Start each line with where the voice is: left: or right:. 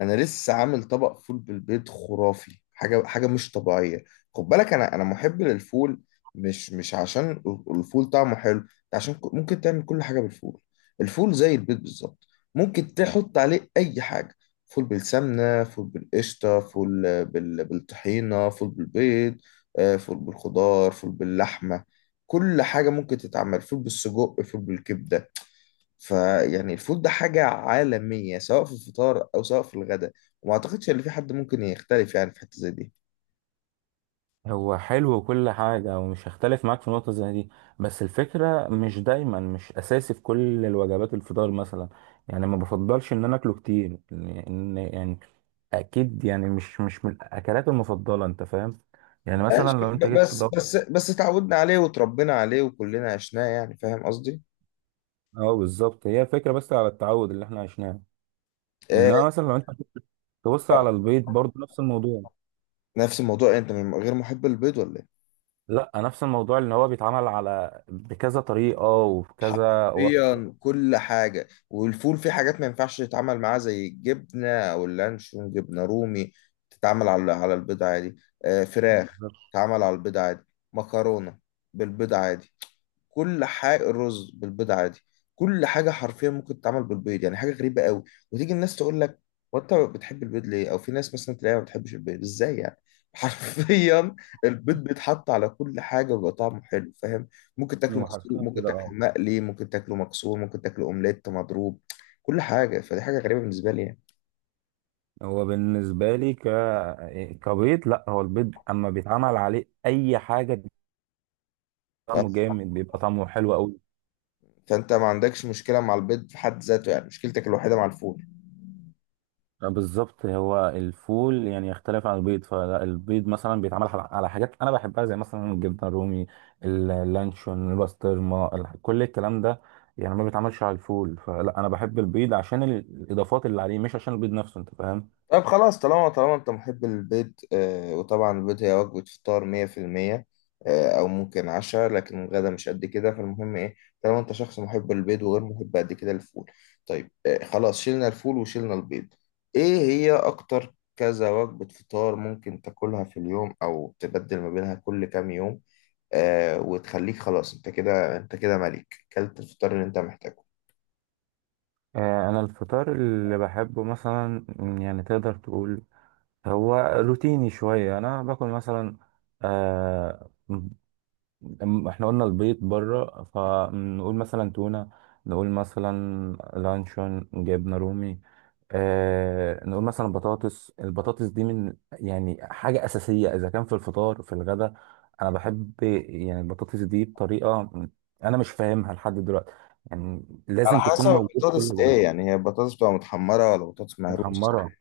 left: انا لسه عامل طبق فول بالبيض خرافي، حاجه مش طبيعيه. خد بالك انا محب للفول. مش عشان الفول طعمه حلو، عشان ممكن تعمل كل حاجه بالفول. الفول زي البيض بالظبط، ممكن تحط عليه اي حاجه. فول بالسمنه، فول بالقشطه، فول بالطحينه، فول بالبيض، فول بالخضار، فول باللحمه. كل حاجه ممكن تتعمل، فول بالسجق، فول بالكبده. فيعني الفود ده حاجة عالمية سواء في الفطار أو سواء في الغداء. وما أعتقدش إن في حد ممكن يختلف يعني في حتة زي دي.
right: هو حلو وكل حاجة ومش هختلف معاك في نقطة زي دي. بس الفكرة مش دايما، مش أساسي في كل الوجبات، الفطار مثلا، يعني ما بفضلش إن أنا أكله كتير لأن، يعني أكيد، يعني مش من الأكلات المفضلة، أنت فاهم؟ يعني مثلا
left: ماشي
right: لو أنت جيت
left: بس
right: تدور.
left: بس اتعودنا عليه وتربينا عليه وكلنا عشناه، يعني فاهم قصدي؟
right: أه بالظبط، هي فكرة بس على التعود اللي إحنا عشناه.
left: آه.
right: إنما مثلا لو أنت تبص على البيض برضه نفس الموضوع.
left: نفس الموضوع إيه، أنت من غير محب البيض ولا إيه؟
right: لا، نفس الموضوع اللي هو بيتعمل على بكذا طريقة وبكذا وصفة.
left: حرفيا كل حاجة، والفول فيه حاجات ما ينفعش يتعمل معاه زي الجبنة أو اللانشون جبنة رومي. تتعمل على البيض عادي. آه فراخ.
right: بالظبط.
left: تتعمل على البيض عادي. مكرونة بالبيض عادي. كل حاجه، الرز بالبيض عادي. كل حاجه حرفيا ممكن تتعمل بالبيض، يعني حاجه غريبه قوي. وتيجي الناس تقول لك، وانت بتحب البيض ليه؟ او في ناس مثلا تلاقيها ما بتحبش البيض، ازاي يعني؟ حرفيا، البيض بيتحط على كل حاجه وبيبقى طعمه حلو، فاهم. ممكن تاكله مسلوق،
right: وحرفيا
left: ممكن
right: كده
left: تاكله
right: اه.
left: مقلي، ممكن تاكله مكسور، ممكن تاكله اومليت مضروب. كل حاجه، فدي حاجه غريبه بالنسبه لي يعني.
right: هو بالنسبة لي كبيض، لا هو البيض اما بيتعمل عليه اي حاجة بيبقى
left: آه.
right: طعمه جامد، بيبقى طعمه حلو قوي.
left: فانت ما عندكش مشكله مع البيض في حد ذاته، يعني مشكلتك الوحيده مع الفول.
right: بالظبط هو الفول يعني يختلف عن البيض. فالبيض مثلا بيتعمل على حاجات انا بحبها زي مثلا الجبنة الرومي، اللانشون، البسطرمة، كل الكلام ده. يعني ما بيتعملش على الفول، فلا انا بحب البيض عشان الاضافات اللي عليه مش عشان البيض نفسه، انت فاهم؟
left: طب خلاص، طالما انت محب البيض. آه، وطبعا البيض هي وجبة فطار 100%. آه، او ممكن عشاء، لكن الغدا مش قد كده. فالمهم ايه، طالما انت شخص محب للبيض وغير محب قد كده للفول. طيب آه خلاص، شلنا الفول وشلنا البيض. ايه هي اكتر كذا وجبة فطار ممكن تاكلها في اليوم او تبدل ما بينها كل كام يوم؟ آه وتخليك خلاص، انت كده، ملك كلت الفطار اللي انت محتاجه.
right: آه، انا الفطار اللي بحبه مثلا، يعني تقدر تقول هو روتيني شوية. أنا باكل مثلا، آه، إحنا قلنا البيض بره، فنقول مثلا تونة، نقول مثلا لانشون، جبنة رومي، آه، نقول مثلا بطاطس. البطاطس دي من يعني حاجة أساسية إذا كان في الفطار في الغداء. أنا بحب يعني البطاطس دي بطريقة أنا مش فاهمها لحد دلوقتي، يعني
left: على
right: لازم تكون
left: حسب
right: موجودة في كل
left: البطاطس
right: الغداء.
left: ايه يعني، هي بطاطس بتبقى متحمرة ولا بطاطس مهروس؟
right: متحمرة،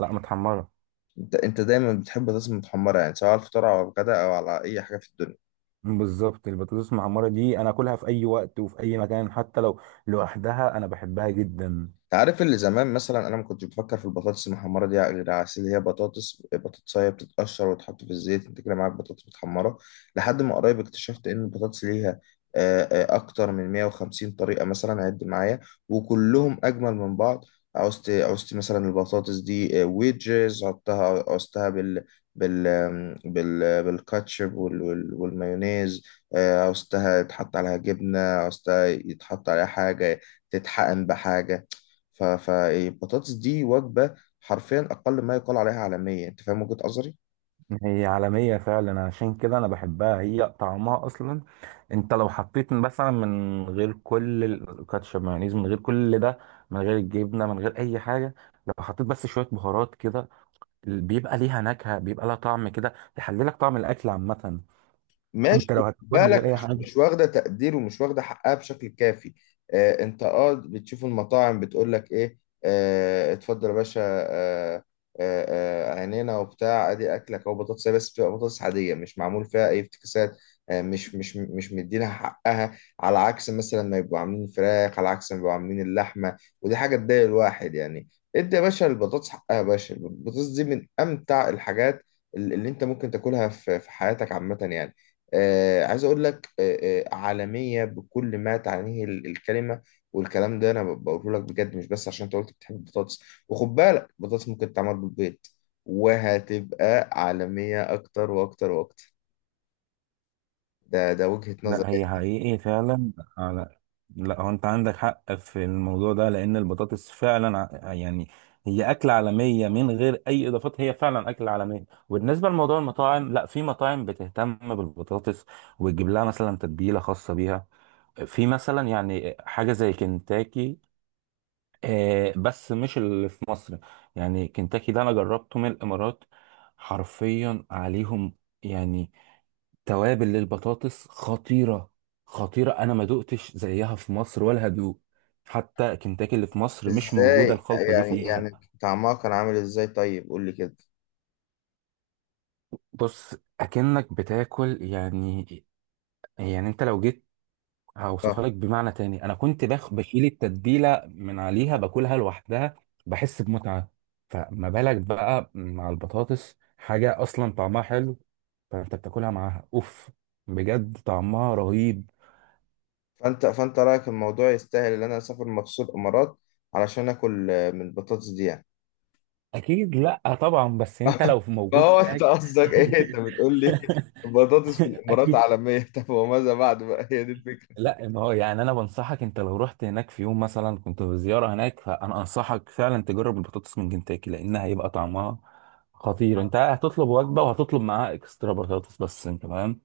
right: لا متحمرة.
left: انت دايما بتحب الرز المتحمرة، يعني سواء على الفطار او على الغداء او على اي حاجة في الدنيا.
right: بالظبط، البطاطس المحمرة دي أنا أكلها في أي وقت وفي أي مكان، حتى لو لوحدها أنا بحبها جدا.
left: عارف، اللي زمان مثلا انا ما كنتش بفكر في البطاطس المحمره دي غير على أساس اللي هي بطاطس، بطاطسايه بتتقشر وتحط في الزيت، انت كده معاك بطاطس متحمره. لحد ما قريب اكتشفت ان البطاطس ليها اكتر من 150 طريقه، مثلا عد معايا، وكلهم اجمل من بعض. عوزت مثلا البطاطس دي ويدجز، عدتها، عوزتها بال بال آم، بال بالكاتشب والمايونيز. عوزتها يتحط عليها جبنه، عوزتها يتحط عليها حاجه، تتحقن بحاجه. فالبطاطس دي وجبة، حرفيا أقل ما يقال عليها عالمية. أنت فاهم وجهة نظري؟
right: هي عالمية فعلا، عشان كده أنا بحبها، هي طعمها أصلا. أنت لو حطيت مثلا من غير كل الكاتشب، مايونيز، من غير كل ده، من غير الجبنة، من غير أي حاجة، لو حطيت بس شوية بهارات كده بيبقى ليها نكهة، بيبقى لها طعم كده يحللك طعم الأكل عامة.
left: ماشي،
right: أنت
left: خد
right: لو هتاكلها من غير
left: بالك،
right: أي
left: مش
right: حاجة.
left: واخده تقدير ومش واخده حقها بشكل كافي. آه انت، اه بتشوف المطاعم بتقول لك ايه، آه اتفضل يا باشا، آه عينينا وبتاع، ادي اكلك او بطاطس، بس بتبقى بطاطس عاديه مش معمول فيها اي افتكاسات. آه مش مدينها حقها، على عكس مثلا ما يبقوا عاملين فراخ، على عكس ما يبقوا عاملين اللحمه، ودي حاجه تضايق الواحد يعني. ادي يا باشا البطاطس حقها، يا باشا البطاطس دي من امتع الحاجات اللي انت ممكن تاكلها في حياتك عامه يعني. آه عايز اقول لك، عالميه بكل ما تعنيه الكلمه. والكلام ده انا بقوله لك بجد، مش بس عشان انت قلت بتحب البطاطس. وخد بالك البطاطس ممكن تتعمل بالبيض، وهتبقى عالميه اكتر واكتر واكتر. ده وجهه نظر
right: لا هي
left: يعني.
right: حقيقي فعلا، على، لا هو انت عندك حق في الموضوع ده لان البطاطس فعلا يعني هي اكلة عالمية من غير اي اضافات، هي فعلا اكلة عالمية. وبالنسبة لموضوع المطاعم، لا في مطاعم بتهتم بالبطاطس وتجيب لها مثلا تتبيلة خاصة بيها، في مثلا يعني حاجة زي كنتاكي، آه، بس مش اللي في مصر. يعني كنتاكي ده انا جربته من الامارات، حرفيا عليهم يعني توابل للبطاطس خطيرة. خطيرة، أنا ما دقتش زيها في مصر ولا هدوق. حتى كنتاكي اللي في مصر مش
left: ازاي؟
right: موجودة الخلطة دي
left: يعني
right: فيها.
left: طعمها كان عامل ازاي طيب، قول لي كده.
right: بص أكنك بتاكل يعني، يعني أنت لو جيت هوصفها
left: اه،
right: لك بمعنى تاني. أنا كنت باخ بشيل التتبيلة من عليها باكلها لوحدها، بحس بمتعة، فما بالك بقى مع البطاطس حاجة أصلا طعمها حلو، فأنت بتاكلها معاها أوف، بجد طعمها رهيب.
left: فانت رايك الموضوع يستاهل ان انا اسافر مخصوص الامارات، علشان اكل من البطاطس دي يعني؟
right: اكيد، لا طبعا، بس انت لو في
left: ما
right: موجود
left: هو انت
right: هناك.
left: قصدك ايه، انت بتقول لي بطاطس في الامارات
right: اكيد.
left: عالميه؟ طب وماذا بعد بقى، هي دي الفكره؟
right: لا ما هو يعني انا بنصحك، انت لو رحت هناك في يوم مثلا كنت في زياره هناك، فانا انصحك فعلا تجرب البطاطس من كنتاكي لانها هيبقى طعمها خطير. انت هتطلب وجبه وهتطلب معاها اكسترا بطاطس بس، انت فاهم؟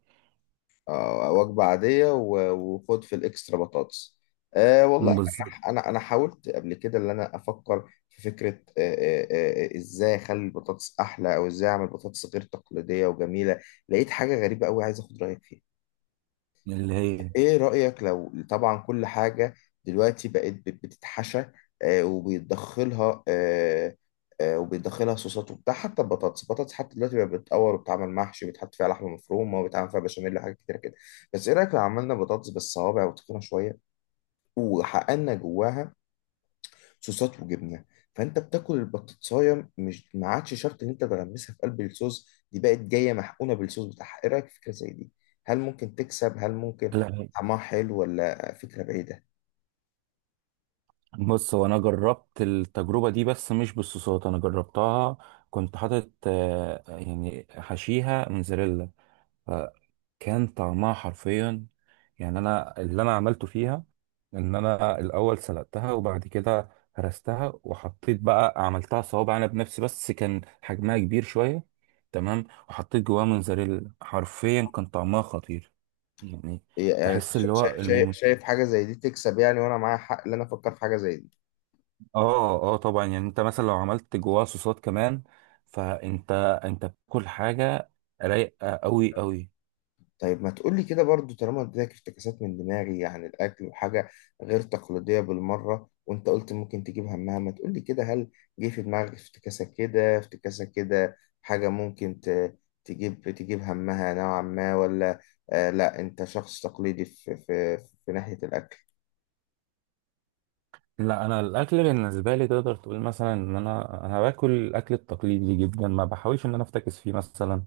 left: آه وجبه عاديه وخد في الاكسترا بطاطس. آه والله
right: بالظبط.
left: انا انا أنا حاولت قبل كده ان انا افكر في فكره، ازاي اخلي البطاطس احلى او ازاي اعمل بطاطس غير تقليديه وجميله. لقيت حاجه غريبه قوي، عايز اخد رايك فيها.
right: اللي هي.
left: ايه رأيك، لو طبعا كل حاجة دلوقتي بقت بتتحشى، وبيتدخلها آه، آه، وبيتدخلها صوصات وبتاع، حتى البطاطس، حتى دلوقتي بقت بتتقور وبتتعمل محشي وبيتحط فيها لحمة مفرومة وبيتعمل فيها بشاميل وحاجات كتيرة كده. بس ايه رأيك لو عملنا بطاطس بالصوابع وتخينة شوية، وحققنا جواها صوصات وجبنه؟ فانت بتاكل البطاطسايه، مش ما عادش شرط ان انت تغمسها في قلب الصوص، دي بقت جايه محقونه بالصوص بتاعها. ايه رايك في فكره زي دي؟ هل ممكن تكسب، هل ممكن
right: لا
left: طعمها حلو، ولا فكره بعيده؟
right: بص، هو انا جربت التجربه دي بس مش بالصوصات، انا جربتها كنت حاطط آه، يعني حشيها موزاريلا. كان طعمها حرفيا، يعني انا اللي انا عملته فيها ان انا الاول سلقتها، وبعد كده هرستها، وحطيت بقى، عملتها صوابع انا بنفسي، بس كان حجمها كبير شويه. تمام، وحطيت جواها موزاريلا، حرفيا كان طعمها خطير يعني.
left: يعني
right: تحس اللي
left: شايف،
right: هو
left: شايف حاجه زي دي تكسب يعني، وانا معايا حق ان انا افكر في حاجه زي دي؟
right: اه اه طبعا. يعني انت مثلا لو عملت جواها صوصات كمان فانت، انت بتاكل حاجه رايقه قوي قوي.
left: طيب ما تقولي كده برضو، طالما اديتك افتكاسات من دماغي عن الأكل وحاجة غير تقليدية بالمرة، وأنت قلت ممكن تجيب همها، ما تقولي كده، هل جه في دماغك افتكاسة كده، افتكاسة كده حاجة ممكن تجيب همها نوعا ما، ولا آه لا أنت شخص تقليدي في ناحية الأكل؟
right: لا انا الاكل بالنسبه لي تقدر تقول مثلا ان انا باكل الاكل التقليدي جدا، ما بحاولش ان انا افتكس فيه مثلا،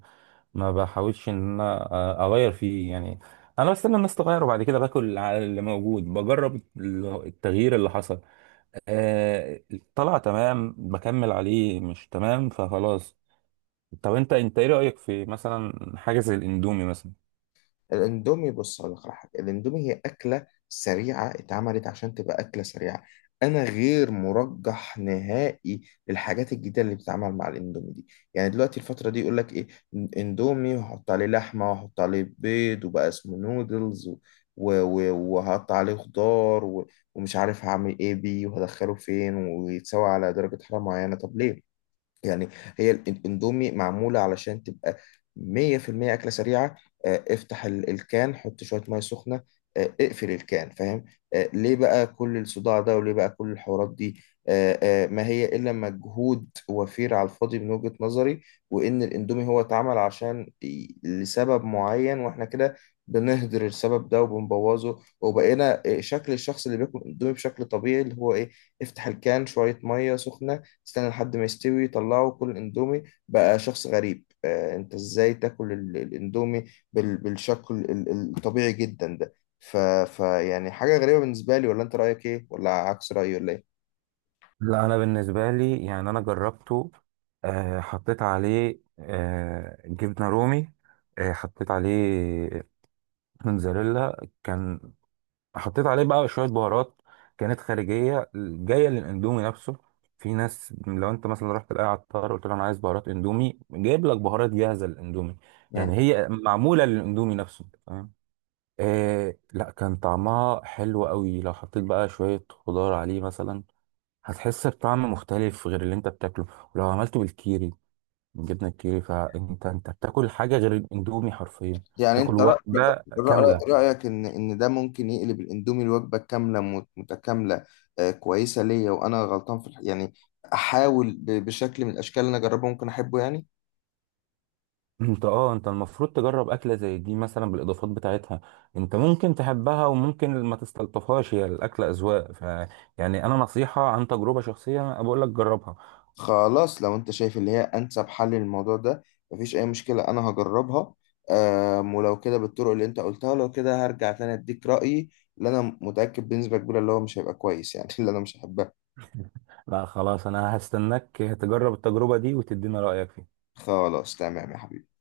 right: ما بحاولش ان انا، آه، اغير فيه يعني. انا بستنى الناس تغير وبعد كده باكل على اللي موجود، بجرب التغيير اللي حصل. آه، طلع تمام بكمل عليه، مش تمام فخلاص. طب انت ايه رايك في مثلا حاجه زي الاندومي مثلا.
left: الاندومي، بص هقول لك على حاجه. الاندومي هي اكله سريعه، اتعملت عشان تبقى اكله سريعه. انا غير مرجح نهائي للحاجات الجديده اللي بتتعمل مع الاندومي دي. يعني دلوقتي الفتره دي يقول لك ايه، اندومي وهحط عليه لحمه وهحط عليه بيض وبقى اسمه نودلز وهحط عليه خضار ومش عارف هعمل ايه بيه وهدخله فين، ويتسوى على درجه حراره معينه. طب ليه يعني؟ هي الاندومي معمولة علشان تبقى 100% أكلة سريعة. افتح الكان، حط شوية مية سخنة، اقفل الكان، فاهم. ليه بقى كل الصداع ده، وليه بقى كل الحوارات دي؟ ما هي إلا مجهود وفير على الفاضي من وجهة نظري. وإن الاندومي هو اتعمل عشان لسبب معين، وإحنا كده بنهدر السبب ده وبنبوظه، وبقينا شكل الشخص اللي بياكل اندومي بشكل طبيعي، اللي هو ايه، افتح الكان شوية مية سخنة، استنى لحد ما يستوي، طلعه، كل اندومي بقى شخص غريب. آه انت ازاي تاكل الاندومي بالشكل الطبيعي جدا ده؟ ف... ف يعني حاجة غريبة بالنسبة لي، ولا انت رأيك ايه، ولا عكس رأيي ولا ايه؟
right: لا انا بالنسبه لي يعني انا جربته، آه، حطيت عليه آه، جبنه رومي، آه، حطيت عليه موتزاريلا كان، حطيت عليه بقى شويه بهارات كانت خارجيه جايه للاندومي نفسه. في ناس لو انت مثلا رحت لاي عطار قلت له انا عايز بهارات اندومي جايب لك بهارات جاهزه للاندومي،
left: مم.
right: يعني هي معموله للاندومي نفسه، فاهم؟ آه لا كان طعمها حلو قوي. لو حطيت بقى شويه خضار عليه مثلا هتحس بطعم مختلف غير اللي انت بتاكله. ولو عملته بالكيري، بالجبنه الكيري، فانت بتاكل حاجه غير الاندومي حرفيا،
left: يعني
right: تاكل
left: انت
right: وجبه كامله.
left: رأيك ان ده ممكن يقلب الاندومي الوجبة كاملة متكاملة آه كويسة ليا، وانا غلطان في يعني احاول بشكل من الاشكال اللي انا اجربه ممكن احبه يعني.
right: انت اه انت المفروض تجرب اكله زي دي مثلا بالاضافات بتاعتها. انت ممكن تحبها وممكن ما تستلطفهاش، هي الاكله اذواق، ف يعني انا نصيحه عن تجربه شخصيه انا بقول لك جربها.
left: خلاص لو انت شايف اللي هي انسب حل للموضوع ده، مفيش اي مشكلة انا هجربها. ولو كده بالطرق اللي انت قلتها، لو كده هرجع تاني اديك رأيي، اللي انا متأكد بنسبة كبيرة اللي هو مش هيبقى كويس يعني. اللي انا مش هحبها.
right: لا خلاص انا هستناك تجرب التجربه دي وتدينا رايك فيها.
left: خلاص تمام يا حبيبي.